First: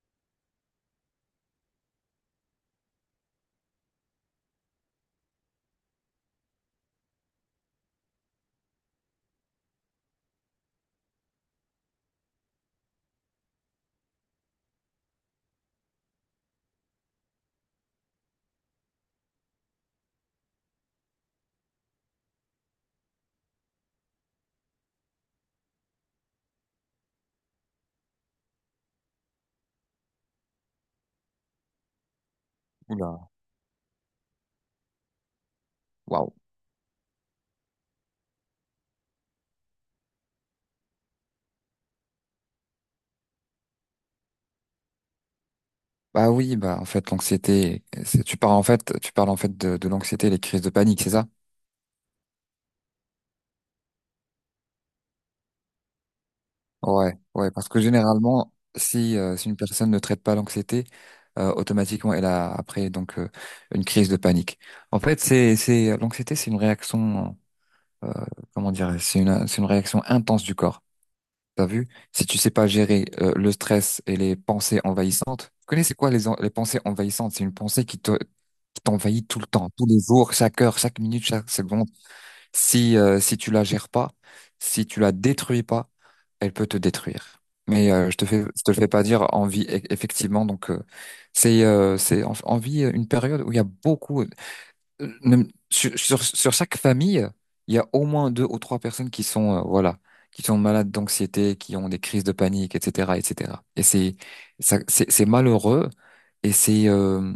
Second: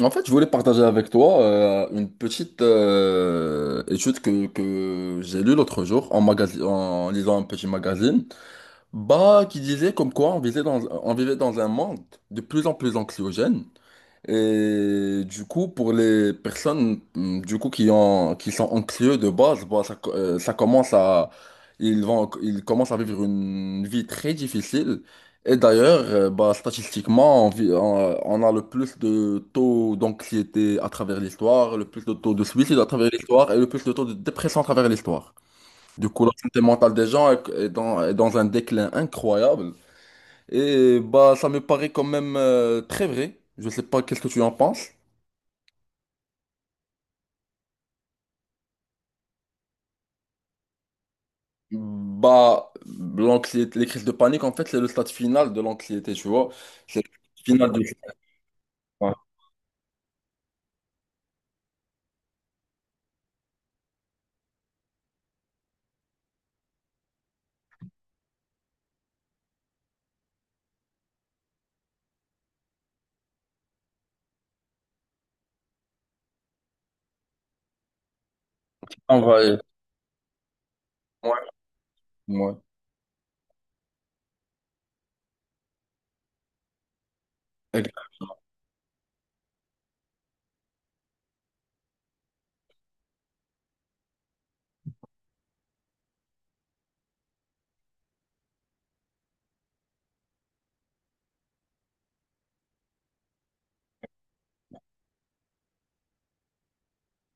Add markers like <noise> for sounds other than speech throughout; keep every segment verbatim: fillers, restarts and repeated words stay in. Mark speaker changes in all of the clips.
Speaker 1: En fait, je voulais partager avec toi euh, une petite euh, étude que, que j'ai lue l'autre jour en, magasi- en lisant un petit magazine, bah, qui disait comme quoi on vivait dans, on vivait dans un monde de plus en plus anxiogène et du coup, pour les personnes mm, du coup, qui ont, qui sont anxieux de base, bah, ça, co- euh, ça commence à, ils vont, ils commencent à vivre une vie très difficile. Et d'ailleurs, euh, bah, statistiquement, on, vit- on- on a le plus de taux d'anxiété à travers l'histoire, le plus de taux de suicide à travers
Speaker 2: Oula,
Speaker 1: l'histoire et le plus de taux de dépression à travers l'histoire. Du coup, la
Speaker 2: waouh.
Speaker 1: santé mentale des gens est est dans, est dans un déclin incroyable. Et bah, ça me paraît quand même euh, très vrai. Je sais pas qu'est-ce que tu en penses.
Speaker 2: Bah oui, bah en fait l'anxiété, c'est- tu parles en fait, tu parles en fait de, de l'anxiété, et les crises de panique, c'est ça?
Speaker 1: Bah, l'anxiété, les crises de panique, en fait, c'est le stade final de l'anxiété, tu vois. C'est le
Speaker 2: Ouais, ouais, parce
Speaker 1: final de.
Speaker 2: que généralement,
Speaker 1: Ouais.
Speaker 2: si euh, si une personne ne traite pas l'anxiété, euh, automatiquement elle a après donc euh, une crise de panique. En fait, c'est c'est l'anxiété, c'est une réaction, euh, comment dire, c'est une c'est une réaction intense du corps. T'as vu? Si tu sais pas gérer euh, le stress et les pensées envahissantes, tu connais c'est quoi les en- les pensées envahissantes? C'est une pensée qui te qui t'envahit tout le
Speaker 1: Envahir.
Speaker 2: temps, tous les jours, chaque heure, chaque minute,
Speaker 1: Ouais.
Speaker 2: chaque seconde.
Speaker 1: Ouais.
Speaker 2: Si, euh, si tu la gères pas, si tu la détruis pas, elle peut te détruire. Mais euh,
Speaker 1: Exact.
Speaker 2: je te fais, je te le fais pas dire envie, e- effectivement. Donc euh, c'est, euh, c'est en- en vie une période où il y a beaucoup, euh, même sur, sur, sur chaque famille, il y a au moins deux ou trois personnes qui sont, euh, voilà, qui sont malades d'anxiété, qui ont des crises de panique, et cetera, et cetera. Et cetera. Et c'est, ça, c'est c'est malheureux et c'est, euh,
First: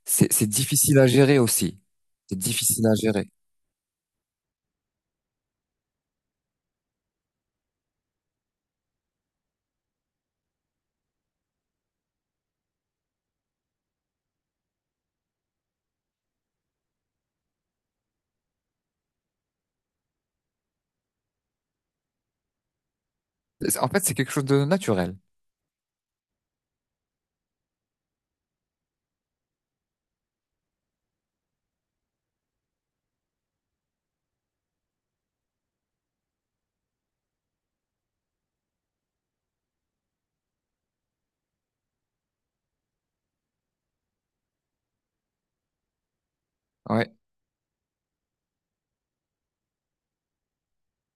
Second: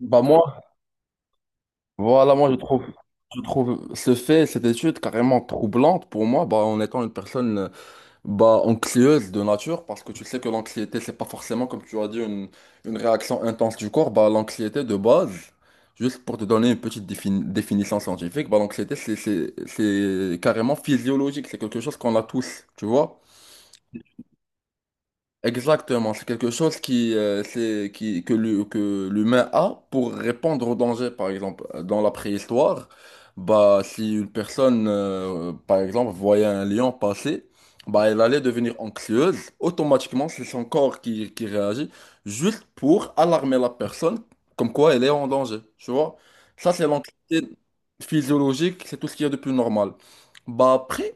Speaker 1: Bah,
Speaker 2: c'est,
Speaker 1: moi,
Speaker 2: c'est difficile à gérer aussi.
Speaker 1: voilà,
Speaker 2: C'est
Speaker 1: moi, je trouve,
Speaker 2: difficile à gérer.
Speaker 1: je trouve ce fait, cette étude carrément troublante pour moi, bah, en étant une personne. Bah, anxieuse de nature, parce que tu sais que l'anxiété, c'est pas forcément, comme tu as dit, une, une réaction intense du corps. Bah, l'anxiété de base, juste pour te donner une petite défini- définition scientifique, bah, l'anxiété, c'est c'est- c'est carrément physiologique, c'est quelque chose qu'on a tous, tu vois?
Speaker 2: C'est- En fait, c'est quelque chose de naturel.
Speaker 1: Exactement, c'est quelque chose qui, euh, c'est, qui, que l'hu- que l'humain a pour répondre au danger. Par exemple, euh, dans la préhistoire, bah, si une personne, euh, par exemple, voyait un lion passer, bah, elle allait devenir anxieuse. Automatiquement, c'est son corps qui, qui réagit juste pour alarmer la personne, comme quoi elle est en danger. Tu vois? Ça, c'est
Speaker 2: Ouais.
Speaker 1: l'anxiété physiologique, c'est tout ce qu'il y a de plus normal. Bah, après,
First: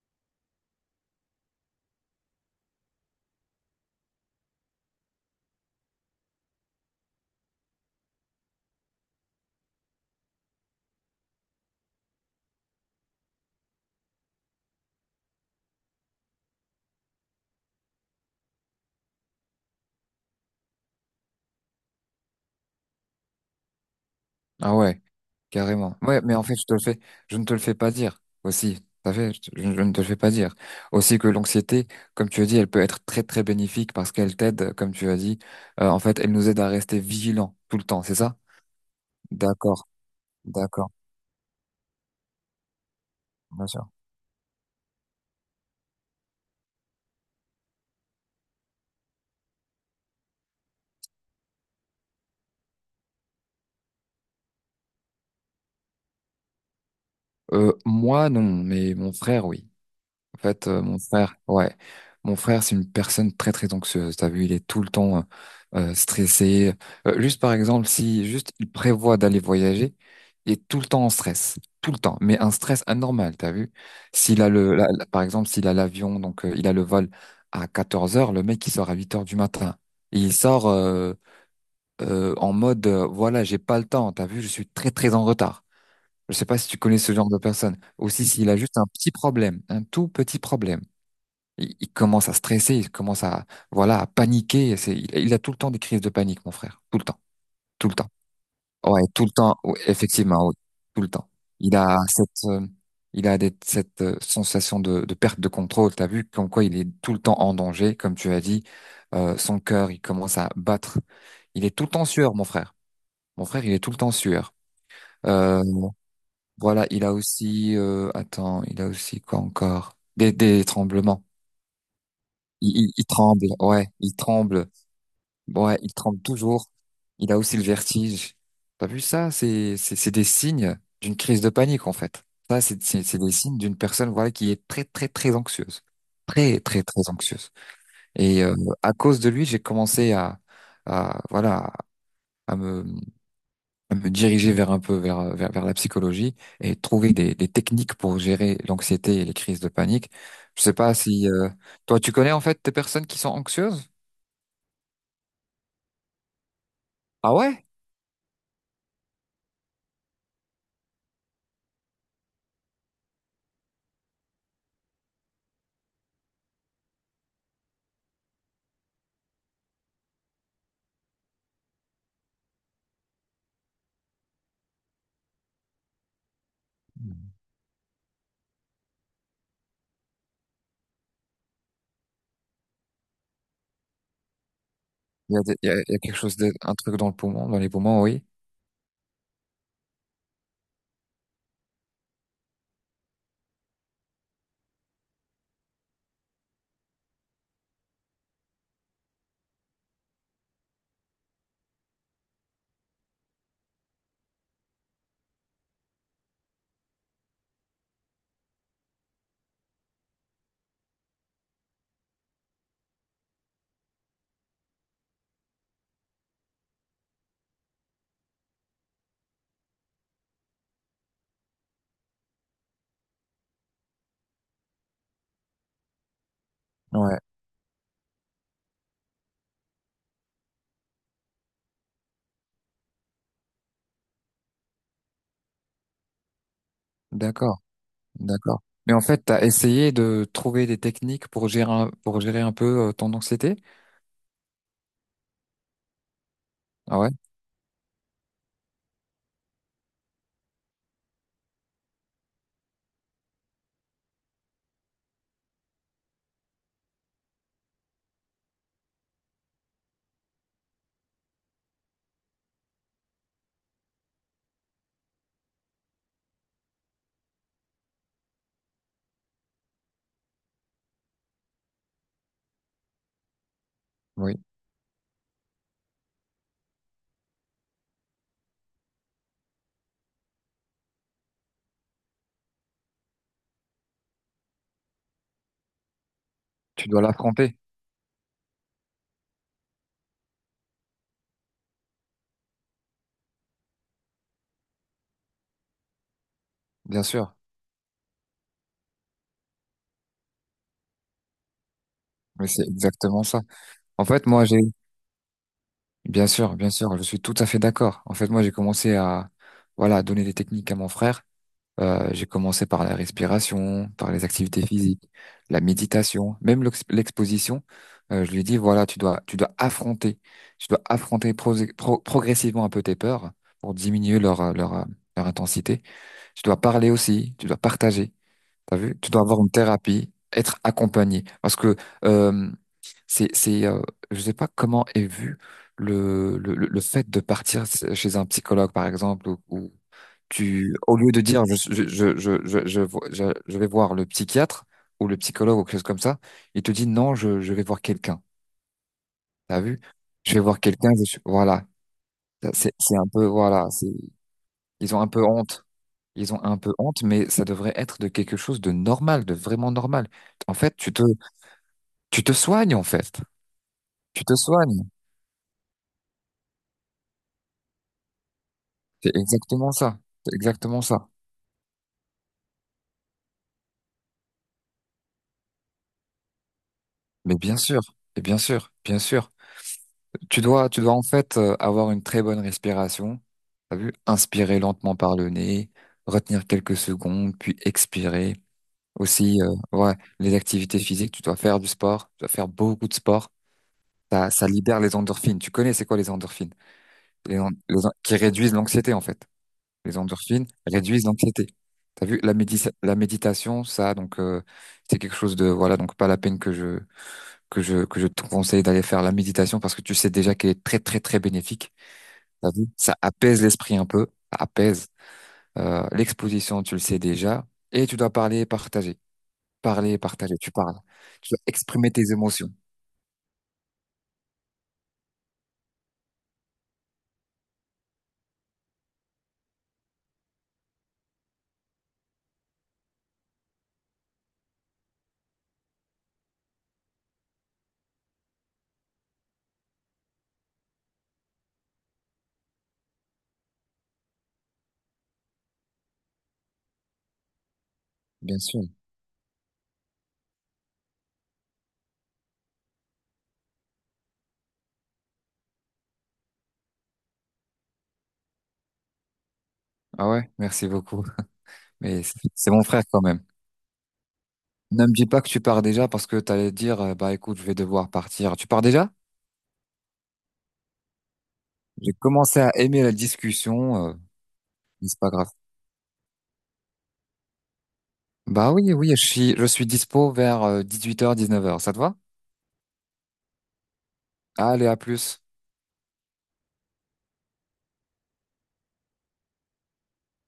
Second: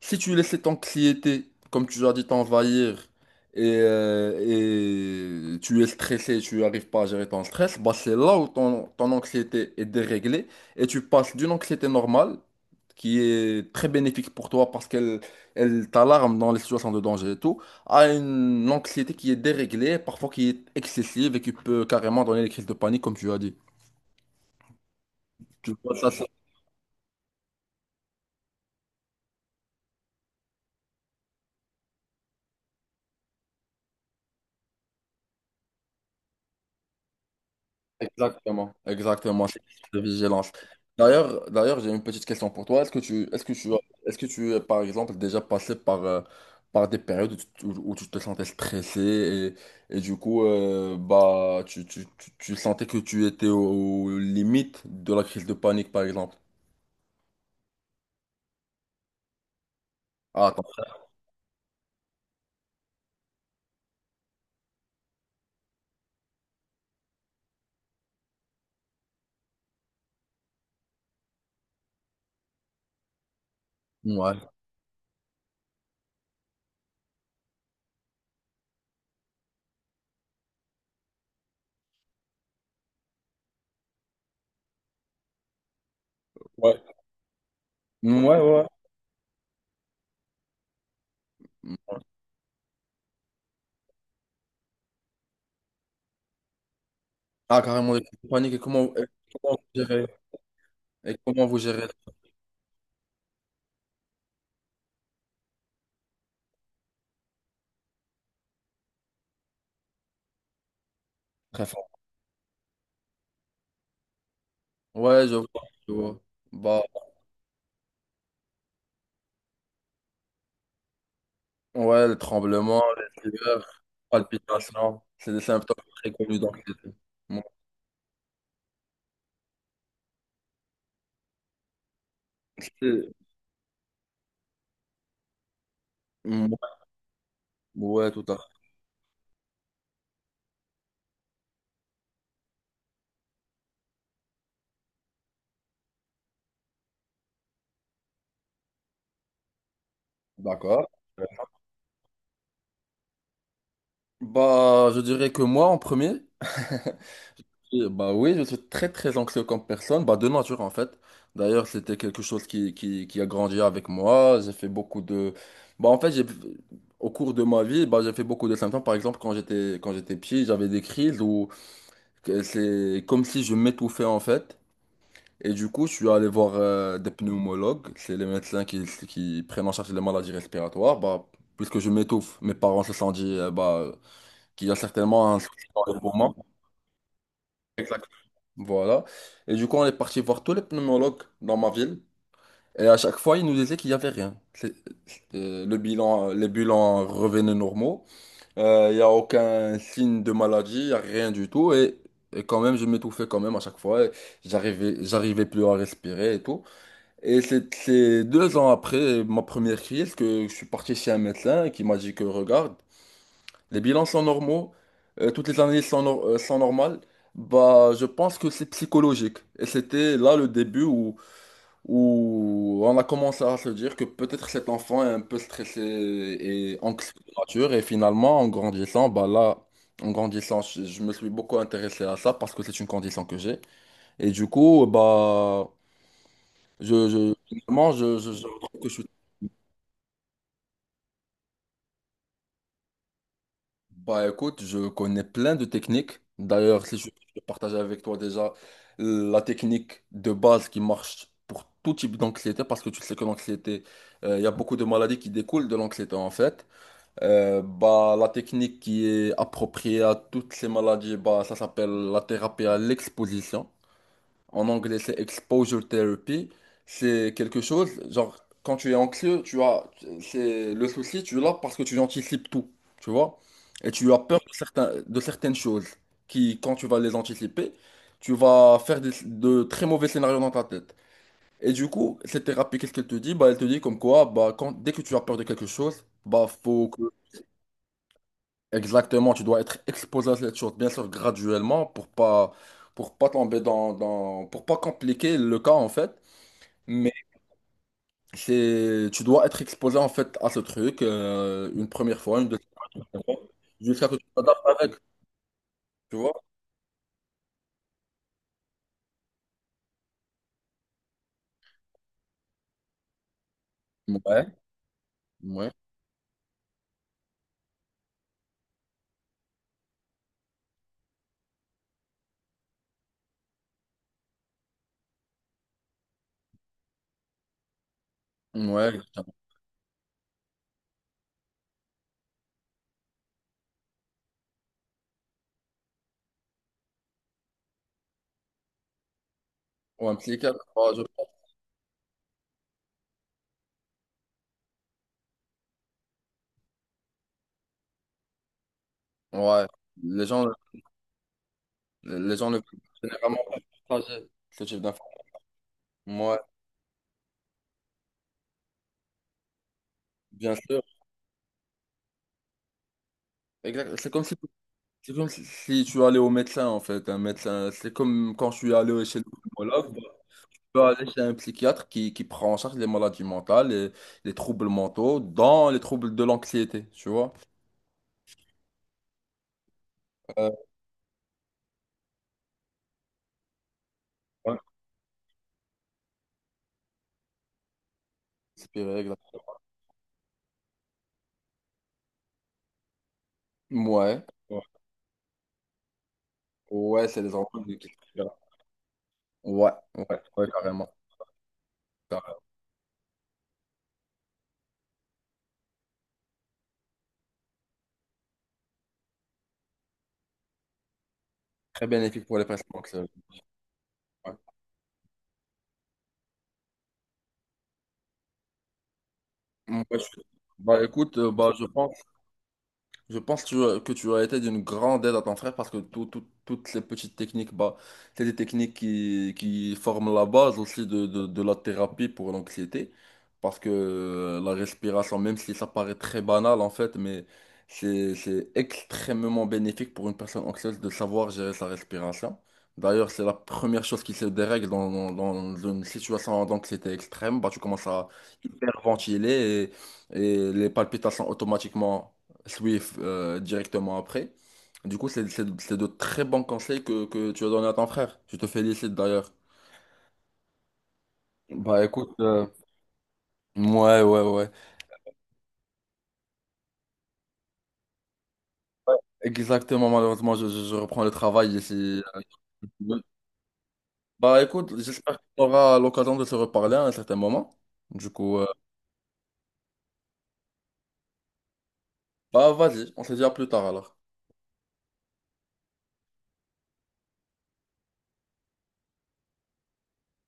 Speaker 1: si tu laisses cette anxiété, comme tu as dit, t'envahir, et, euh, et tu es stressé, tu n'arrives pas à gérer ton stress, bah c'est là où ton, ton anxiété est déréglée et tu passes d'une anxiété normale, qui est très bénéfique pour toi parce qu'elle elle t'alarme dans les situations de danger et tout, à une anxiété qui est déréglée, parfois qui est excessive et qui peut carrément donner des crises de panique, comme tu as dit.
Speaker 2: Ah ouais,
Speaker 1: Tu vois,
Speaker 2: carrément. Ouais,
Speaker 1: ça.
Speaker 2: mais en fait, je te le fais, je ne te le fais pas dire aussi. Ça fait, je, te- je ne te le fais pas dire. Aussi que l'anxiété, comme tu as dit, elle peut être très très bénéfique parce qu'elle t'aide, comme tu as dit. Euh, en fait, elle nous aide à rester vigilants tout le temps, c'est ça?
Speaker 1: Exactement, exactement, c'est
Speaker 2: D'accord,
Speaker 1: de vigilance.
Speaker 2: d'accord,
Speaker 1: D'ailleurs, d'ailleurs, j'ai une petite question pour toi. Est-ce que tu, est-ce que
Speaker 2: bien
Speaker 1: tu, as-
Speaker 2: sûr.
Speaker 1: est-ce que tu es, par exemple, déjà passé par, euh, par des périodes où tu, te- où tu te sentais stressé et, et du coup, euh, bah, tu, tu, tu, tu sentais que tu étais aux limites de la crise de panique, par exemple?
Speaker 2: Euh, moi, non, mais mon frère, oui. En
Speaker 1: Ah,
Speaker 2: fait, euh, mon
Speaker 1: attends.
Speaker 2: frère, ouais, mon frère, c'est une personne très très anxieuse. T'as vu, il est tout le temps euh, euh, stressé. Euh, juste par exemple, si juste il prévoit d'aller voyager, il est tout le temps en stress, tout le temps, mais un stress anormal. T'as vu?
Speaker 1: Ouais.
Speaker 2: S'il a le, la- la- par exemple, s'il a l'avion, donc euh, il a le vol à quatorze heures, le mec il sort à huit heures du matin. Et il sort euh, euh, en mode, euh, voilà, j'ai pas le temps. T'as vu, je suis très très en retard. Je sais pas si tu
Speaker 1: Ouais.
Speaker 2: connais ce genre de personne. Aussi,
Speaker 1: Ouais,
Speaker 2: s'il a
Speaker 1: ouais.
Speaker 2: juste un petit problème, un tout petit problème. Il, il commence à stresser, il commence à, voilà, à paniquer. C'est, il, il a tout le temps des crises de panique, mon frère. Tout le temps.
Speaker 1: Ah,
Speaker 2: Tout
Speaker 1: carrément,
Speaker 2: le
Speaker 1: les
Speaker 2: temps.
Speaker 1: crises de panique. Et comment,
Speaker 2: Ouais,
Speaker 1: et
Speaker 2: tout le
Speaker 1: comment
Speaker 2: temps.
Speaker 1: vous
Speaker 2: Ouais,
Speaker 1: gérez,
Speaker 2: effectivement, oui. Tout le
Speaker 1: et
Speaker 2: temps.
Speaker 1: comment vous
Speaker 2: Il
Speaker 1: gérez?
Speaker 2: a cette, euh, il a des- cette euh, sensation de, de perte de contrôle. T'as vu comme quoi il est tout le temps en danger, comme tu as dit. Euh, son cœur, il commence à battre. Il
Speaker 1: Très
Speaker 2: est tout
Speaker 1: fort.
Speaker 2: le temps en sueur, mon frère. Mon frère, il est tout le temps en sueur.
Speaker 1: Ouais, je vois,
Speaker 2: Euh,
Speaker 1: je vois. Bah.
Speaker 2: voilà, il a aussi, euh, attends, il a aussi quoi encore? Des, des tremblements.
Speaker 1: Ouais, le
Speaker 2: Il,
Speaker 1: tremblement,
Speaker 2: il, il
Speaker 1: les
Speaker 2: tremble,
Speaker 1: sueurs,
Speaker 2: ouais, il tremble.
Speaker 1: palpitations, c'est des symptômes
Speaker 2: Ouais, il
Speaker 1: très
Speaker 2: tremble
Speaker 1: connus
Speaker 2: toujours.
Speaker 1: d'anxiété.
Speaker 2: Il a
Speaker 1: Moi,
Speaker 2: aussi le vertige. T'as vu ça? C'est, c'est, c'est des signes d'une crise de panique, en fait. Ça, c'est, c'est,
Speaker 1: c'est-
Speaker 2: c'est des signes d'une personne, voilà, qui est très, très, très anxieuse. Très,
Speaker 1: moi-
Speaker 2: très, très anxieuse.
Speaker 1: ouais, tout à fait.
Speaker 2: Et euh, à cause de lui, j'ai commencé à, à, voilà, à me, à me diriger vers un peu vers, vers, vers la psychologie et trouver des, des techniques pour gérer l'anxiété et les crises de panique. Je sais
Speaker 1: D'accord.
Speaker 2: pas si euh, toi, tu connais en fait des personnes qui sont anxieuses?
Speaker 1: Bah, je dirais que moi, en premier, <laughs>
Speaker 2: Ah ouais?
Speaker 1: et bah oui, je suis très très anxieux comme personne, bah de nature en fait. D'ailleurs, c'était quelque chose qui, qui, qui a grandi avec moi. J'ai fait beaucoup de... Bah en fait, j'ai... au cours de ma vie, bah, j'ai fait beaucoup de symptômes. Par exemple, quand j'étais quand j'étais petit, j'avais des crises où que c'est comme si je m'étouffais en fait. Et du coup, je suis allé voir euh, des pneumologues, c'est les médecins qui, qui prennent en charge les maladies respiratoires. Bah, puisque je m'étouffe, mes parents se sont dit euh, bah, qu'il y a certainement
Speaker 2: Il y
Speaker 1: un
Speaker 2: a, des- il
Speaker 1: souci
Speaker 2: y a, il
Speaker 1: dans
Speaker 2: y a
Speaker 1: les
Speaker 2: quelque
Speaker 1: poumons.
Speaker 2: chose de, un truc dans le poumon, dans les poumons,
Speaker 1: Exact.
Speaker 2: oui.
Speaker 1: Voilà. Et du coup, on est parti voir tous les pneumologues dans ma ville. Et à chaque fois, ils nous disaient qu'il n'y avait rien. C'est- euh, le bilan, les bilans revenaient normaux. Euh, Il n'y a aucun signe de maladie, il n'y a rien du tout. Et, et quand même, je m'étouffais quand même à chaque fois. Et J'arrivais, j'arrivais plus à respirer et tout. Et c'est c'est deux ans après ma première crise que je suis parti chez un médecin qui m'a dit que regarde, les bilans sont normaux, euh, toutes les analyses sont, nor- euh, sont normales. Bah, je pense que c'est psychologique. Et c'était là le début où, où on a commencé à se dire que peut-être cet enfant est un peu stressé et anxieux
Speaker 2: Ouais,
Speaker 1: de nature. Et finalement, en grandissant, bah là, en grandissant, je, je me suis beaucoup intéressé à ça parce que c'est une condition que j'ai. Et du coup, bah, je, je,
Speaker 2: d'accord,
Speaker 1: finalement, je, je je
Speaker 2: d'accord.
Speaker 1: trouve que
Speaker 2: Mais
Speaker 1: je
Speaker 2: en
Speaker 1: suis.
Speaker 2: fait, t'as essayé de trouver des techniques pour gérer un, pour gérer un peu euh, ton anxiété?
Speaker 1: Bah écoute, je connais plein de techniques. D'ailleurs, si
Speaker 2: Ah
Speaker 1: je
Speaker 2: ouais?
Speaker 1: peux partager avec toi déjà la technique de base qui marche pour tout type d'anxiété, parce que tu sais que l'anxiété, euh, il y a beaucoup de maladies qui découlent de l'anxiété en fait. Euh, bah, la technique qui est appropriée à toutes ces maladies, bah, ça s'appelle la thérapie à l'exposition. En anglais, c'est exposure therapy. C'est quelque chose, genre, quand tu es anxieux, tu as, c'est le souci, tu l'as parce que tu anticipes tout, tu vois? Et tu as
Speaker 2: Oui.
Speaker 1: peur de certains, de certaines choses qui, quand tu vas les anticiper, tu vas faire des- de très mauvais scénarios dans ta tête. Et du coup, cette thérapie, qu'est-ce qu'elle te dit? Bah, elle te dit comme quoi, bah, quand, dès que tu as peur de quelque chose, bah, faut
Speaker 2: Tu
Speaker 1: que,
Speaker 2: dois l'affronter,
Speaker 1: exactement, tu dois être exposé à cette chose, bien sûr, graduellement, pour pas, pour pas tomber dans, dans, pour pas compliquer le cas, en fait.
Speaker 2: bien
Speaker 1: Mais
Speaker 2: sûr.
Speaker 1: c'est, tu dois être exposé en fait à ce truc euh, une première fois,
Speaker 2: Mais
Speaker 1: une
Speaker 2: c'est
Speaker 1: deuxième
Speaker 2: exactement
Speaker 1: fois,
Speaker 2: ça. En
Speaker 1: jusqu'à ce que
Speaker 2: fait,
Speaker 1: tu
Speaker 2: moi, j'ai,
Speaker 1: t'adaptes avec, tu
Speaker 2: bien
Speaker 1: vois?
Speaker 2: sûr, bien sûr, je suis tout à fait d'accord. En fait, moi, j'ai commencé à, voilà, donner des techniques à mon frère. Euh, j'ai commencé par la respiration, par les
Speaker 1: Ouais,
Speaker 2: activités physiques, la
Speaker 1: ouais,
Speaker 2: méditation, même l'ex- l'exposition. Euh, je lui ai dit, voilà, tu dois, tu dois affronter, tu dois affronter pro- pro- progressivement un peu tes peurs pour diminuer leur, euh, leur, euh, leur intensité. Tu dois parler aussi, tu dois partager. T'as
Speaker 1: ouais,
Speaker 2: vu? Tu dois
Speaker 1: exactement.
Speaker 2: avoir une thérapie, être accompagné. Parce que euh, c'est, c'est, euh, je sais pas comment est vu le, le, le le fait de partir chez un psychologue, par exemple, ou, ou
Speaker 1: Ou un psychiatre,
Speaker 2: tu,
Speaker 1: ouais,
Speaker 2: au
Speaker 1: je
Speaker 2: lieu de
Speaker 1: pense.
Speaker 2: dire je, je, je, je, je, je vo- je- je vais voir le psychiatre ou le psychologue ou quelque chose comme ça, il te dit non, je, je vais voir quelqu'un. T'as
Speaker 1: Ouais,
Speaker 2: vu?
Speaker 1: les
Speaker 2: Je vais
Speaker 1: gens,
Speaker 2: voir quelqu'un, je suis- voilà.
Speaker 1: les
Speaker 2: Ça,
Speaker 1: gens ne
Speaker 2: C'est, c'est un peu,
Speaker 1: généralement pas
Speaker 2: voilà, c'est,
Speaker 1: partager ce type
Speaker 2: ils ont un
Speaker 1: d'informations.
Speaker 2: peu honte. Ils
Speaker 1: Ouais,
Speaker 2: ont un peu honte, mais ça devrait être de quelque chose de normal, de vraiment normal.
Speaker 1: bien
Speaker 2: En fait,
Speaker 1: sûr.
Speaker 2: tu te, tu te soignes, en fait.
Speaker 1: Exact. C'est comme
Speaker 2: Tu
Speaker 1: si,
Speaker 2: te soignes.
Speaker 1: c'est comme si, si tu allais au médecin en fait, un médecin. C'est comme quand je suis allé
Speaker 2: C'est
Speaker 1: chez le
Speaker 2: exactement
Speaker 1: pneumologue.
Speaker 2: ça. C'est
Speaker 1: Peux
Speaker 2: exactement ça.
Speaker 1: aller chez un psychiatre qui, qui prend en charge les maladies mentales, et les troubles mentaux, dans les troubles de l'anxiété, tu vois.
Speaker 2: Mais bien sûr, et bien sûr, bien sûr. Tu
Speaker 1: Euh,
Speaker 2: dois, tu dois en fait euh, avoir une très bonne respiration. T'as vu?
Speaker 1: ouais,
Speaker 2: Inspirer lentement par le nez, retenir quelques secondes, puis expirer.
Speaker 1: inspiré, exact.
Speaker 2: Aussi, euh, ouais, les activités physiques, tu dois faire du sport, tu dois faire beaucoup de sport.
Speaker 1: Ouais.
Speaker 2: Ça, ça
Speaker 1: Ouais,
Speaker 2: libère les endorphines. Tu connais c'est quoi les endorphines?
Speaker 1: ouais, c'est les
Speaker 2: Les en-
Speaker 1: enfants qui...
Speaker 2: les
Speaker 1: qui-
Speaker 2: en- qui réduisent l'anxiété, en fait.
Speaker 1: ouais,
Speaker 2: Les
Speaker 1: ouais,
Speaker 2: endorphines
Speaker 1: ouais, carrément.
Speaker 2: réduisent l'anxiété. T'as vu, la
Speaker 1: Carrément.
Speaker 2: médi- la méditation, ça, donc euh, c'est quelque chose de voilà, donc pas la peine que je que je que je te conseille d'aller faire la méditation parce que tu sais déjà qu'elle est très très très bénéfique.
Speaker 1: Très bénéfique pour les
Speaker 2: T'as
Speaker 1: personnes
Speaker 2: vu, ça
Speaker 1: anxieuses.
Speaker 2: apaise l'esprit un peu,
Speaker 1: Ouais.
Speaker 2: ça apaise. Euh, l'exposition, tu le sais déjà, et tu dois parler et partager,
Speaker 1: Ouais,
Speaker 2: parler et
Speaker 1: je-.
Speaker 2: partager. Tu parles,
Speaker 1: Bah écoute,
Speaker 2: tu
Speaker 1: euh,
Speaker 2: dois
Speaker 1: bah, je
Speaker 2: exprimer
Speaker 1: pense.
Speaker 2: tes émotions,
Speaker 1: Je pense que tu as, que tu as été d'une grande aide à ton frère parce que tout- tout- toutes les petites techniques, bah, c'est des techniques qui, qui forment la base aussi de, de- de la thérapie pour l'anxiété. Parce que euh, la respiration, même si ça paraît très banal en fait, mais c'est, c'est extrêmement bénéfique pour une personne anxieuse de savoir gérer sa respiration. D'ailleurs, c'est la première chose qui se dérègle dans, dans- dans une situation d'anxiété extrême. Bah, tu commences à
Speaker 2: bien sûr.
Speaker 1: hyperventiler et, et les palpitations automatiquement. Swift euh, directement après. Du coup, c'est c'est- c'est de très bons conseils que, que tu as donné à ton frère. Je te félicite d'ailleurs.
Speaker 2: Ah ouais, merci beaucoup.
Speaker 1: Bah
Speaker 2: Mais
Speaker 1: écoute,
Speaker 2: c'est
Speaker 1: euh,
Speaker 2: c'est mon frère quand même.
Speaker 1: ouais, ouais, ouais.
Speaker 2: Ne me dis pas que tu pars déjà parce que t'allais dire, euh, bah écoute, je vais devoir partir. Tu pars déjà?
Speaker 1: Exactement, malheureusement, je, je- je reprends le travail
Speaker 2: J'ai
Speaker 1: ici.
Speaker 2: commencé à aimer la discussion, euh,
Speaker 1: Bah écoute,
Speaker 2: mais c'est pas
Speaker 1: j'espère
Speaker 2: grave.
Speaker 1: qu'on aura l'occasion de se reparler à un certain moment. Du coup, euh,
Speaker 2: Bah oui, oui, je suis, je suis dispo vers dix-huit heures, dix-neuf heures. Ça te va?
Speaker 1: bah vas-y, on se dit à plus tard alors.
Speaker 2: Allez, à plus.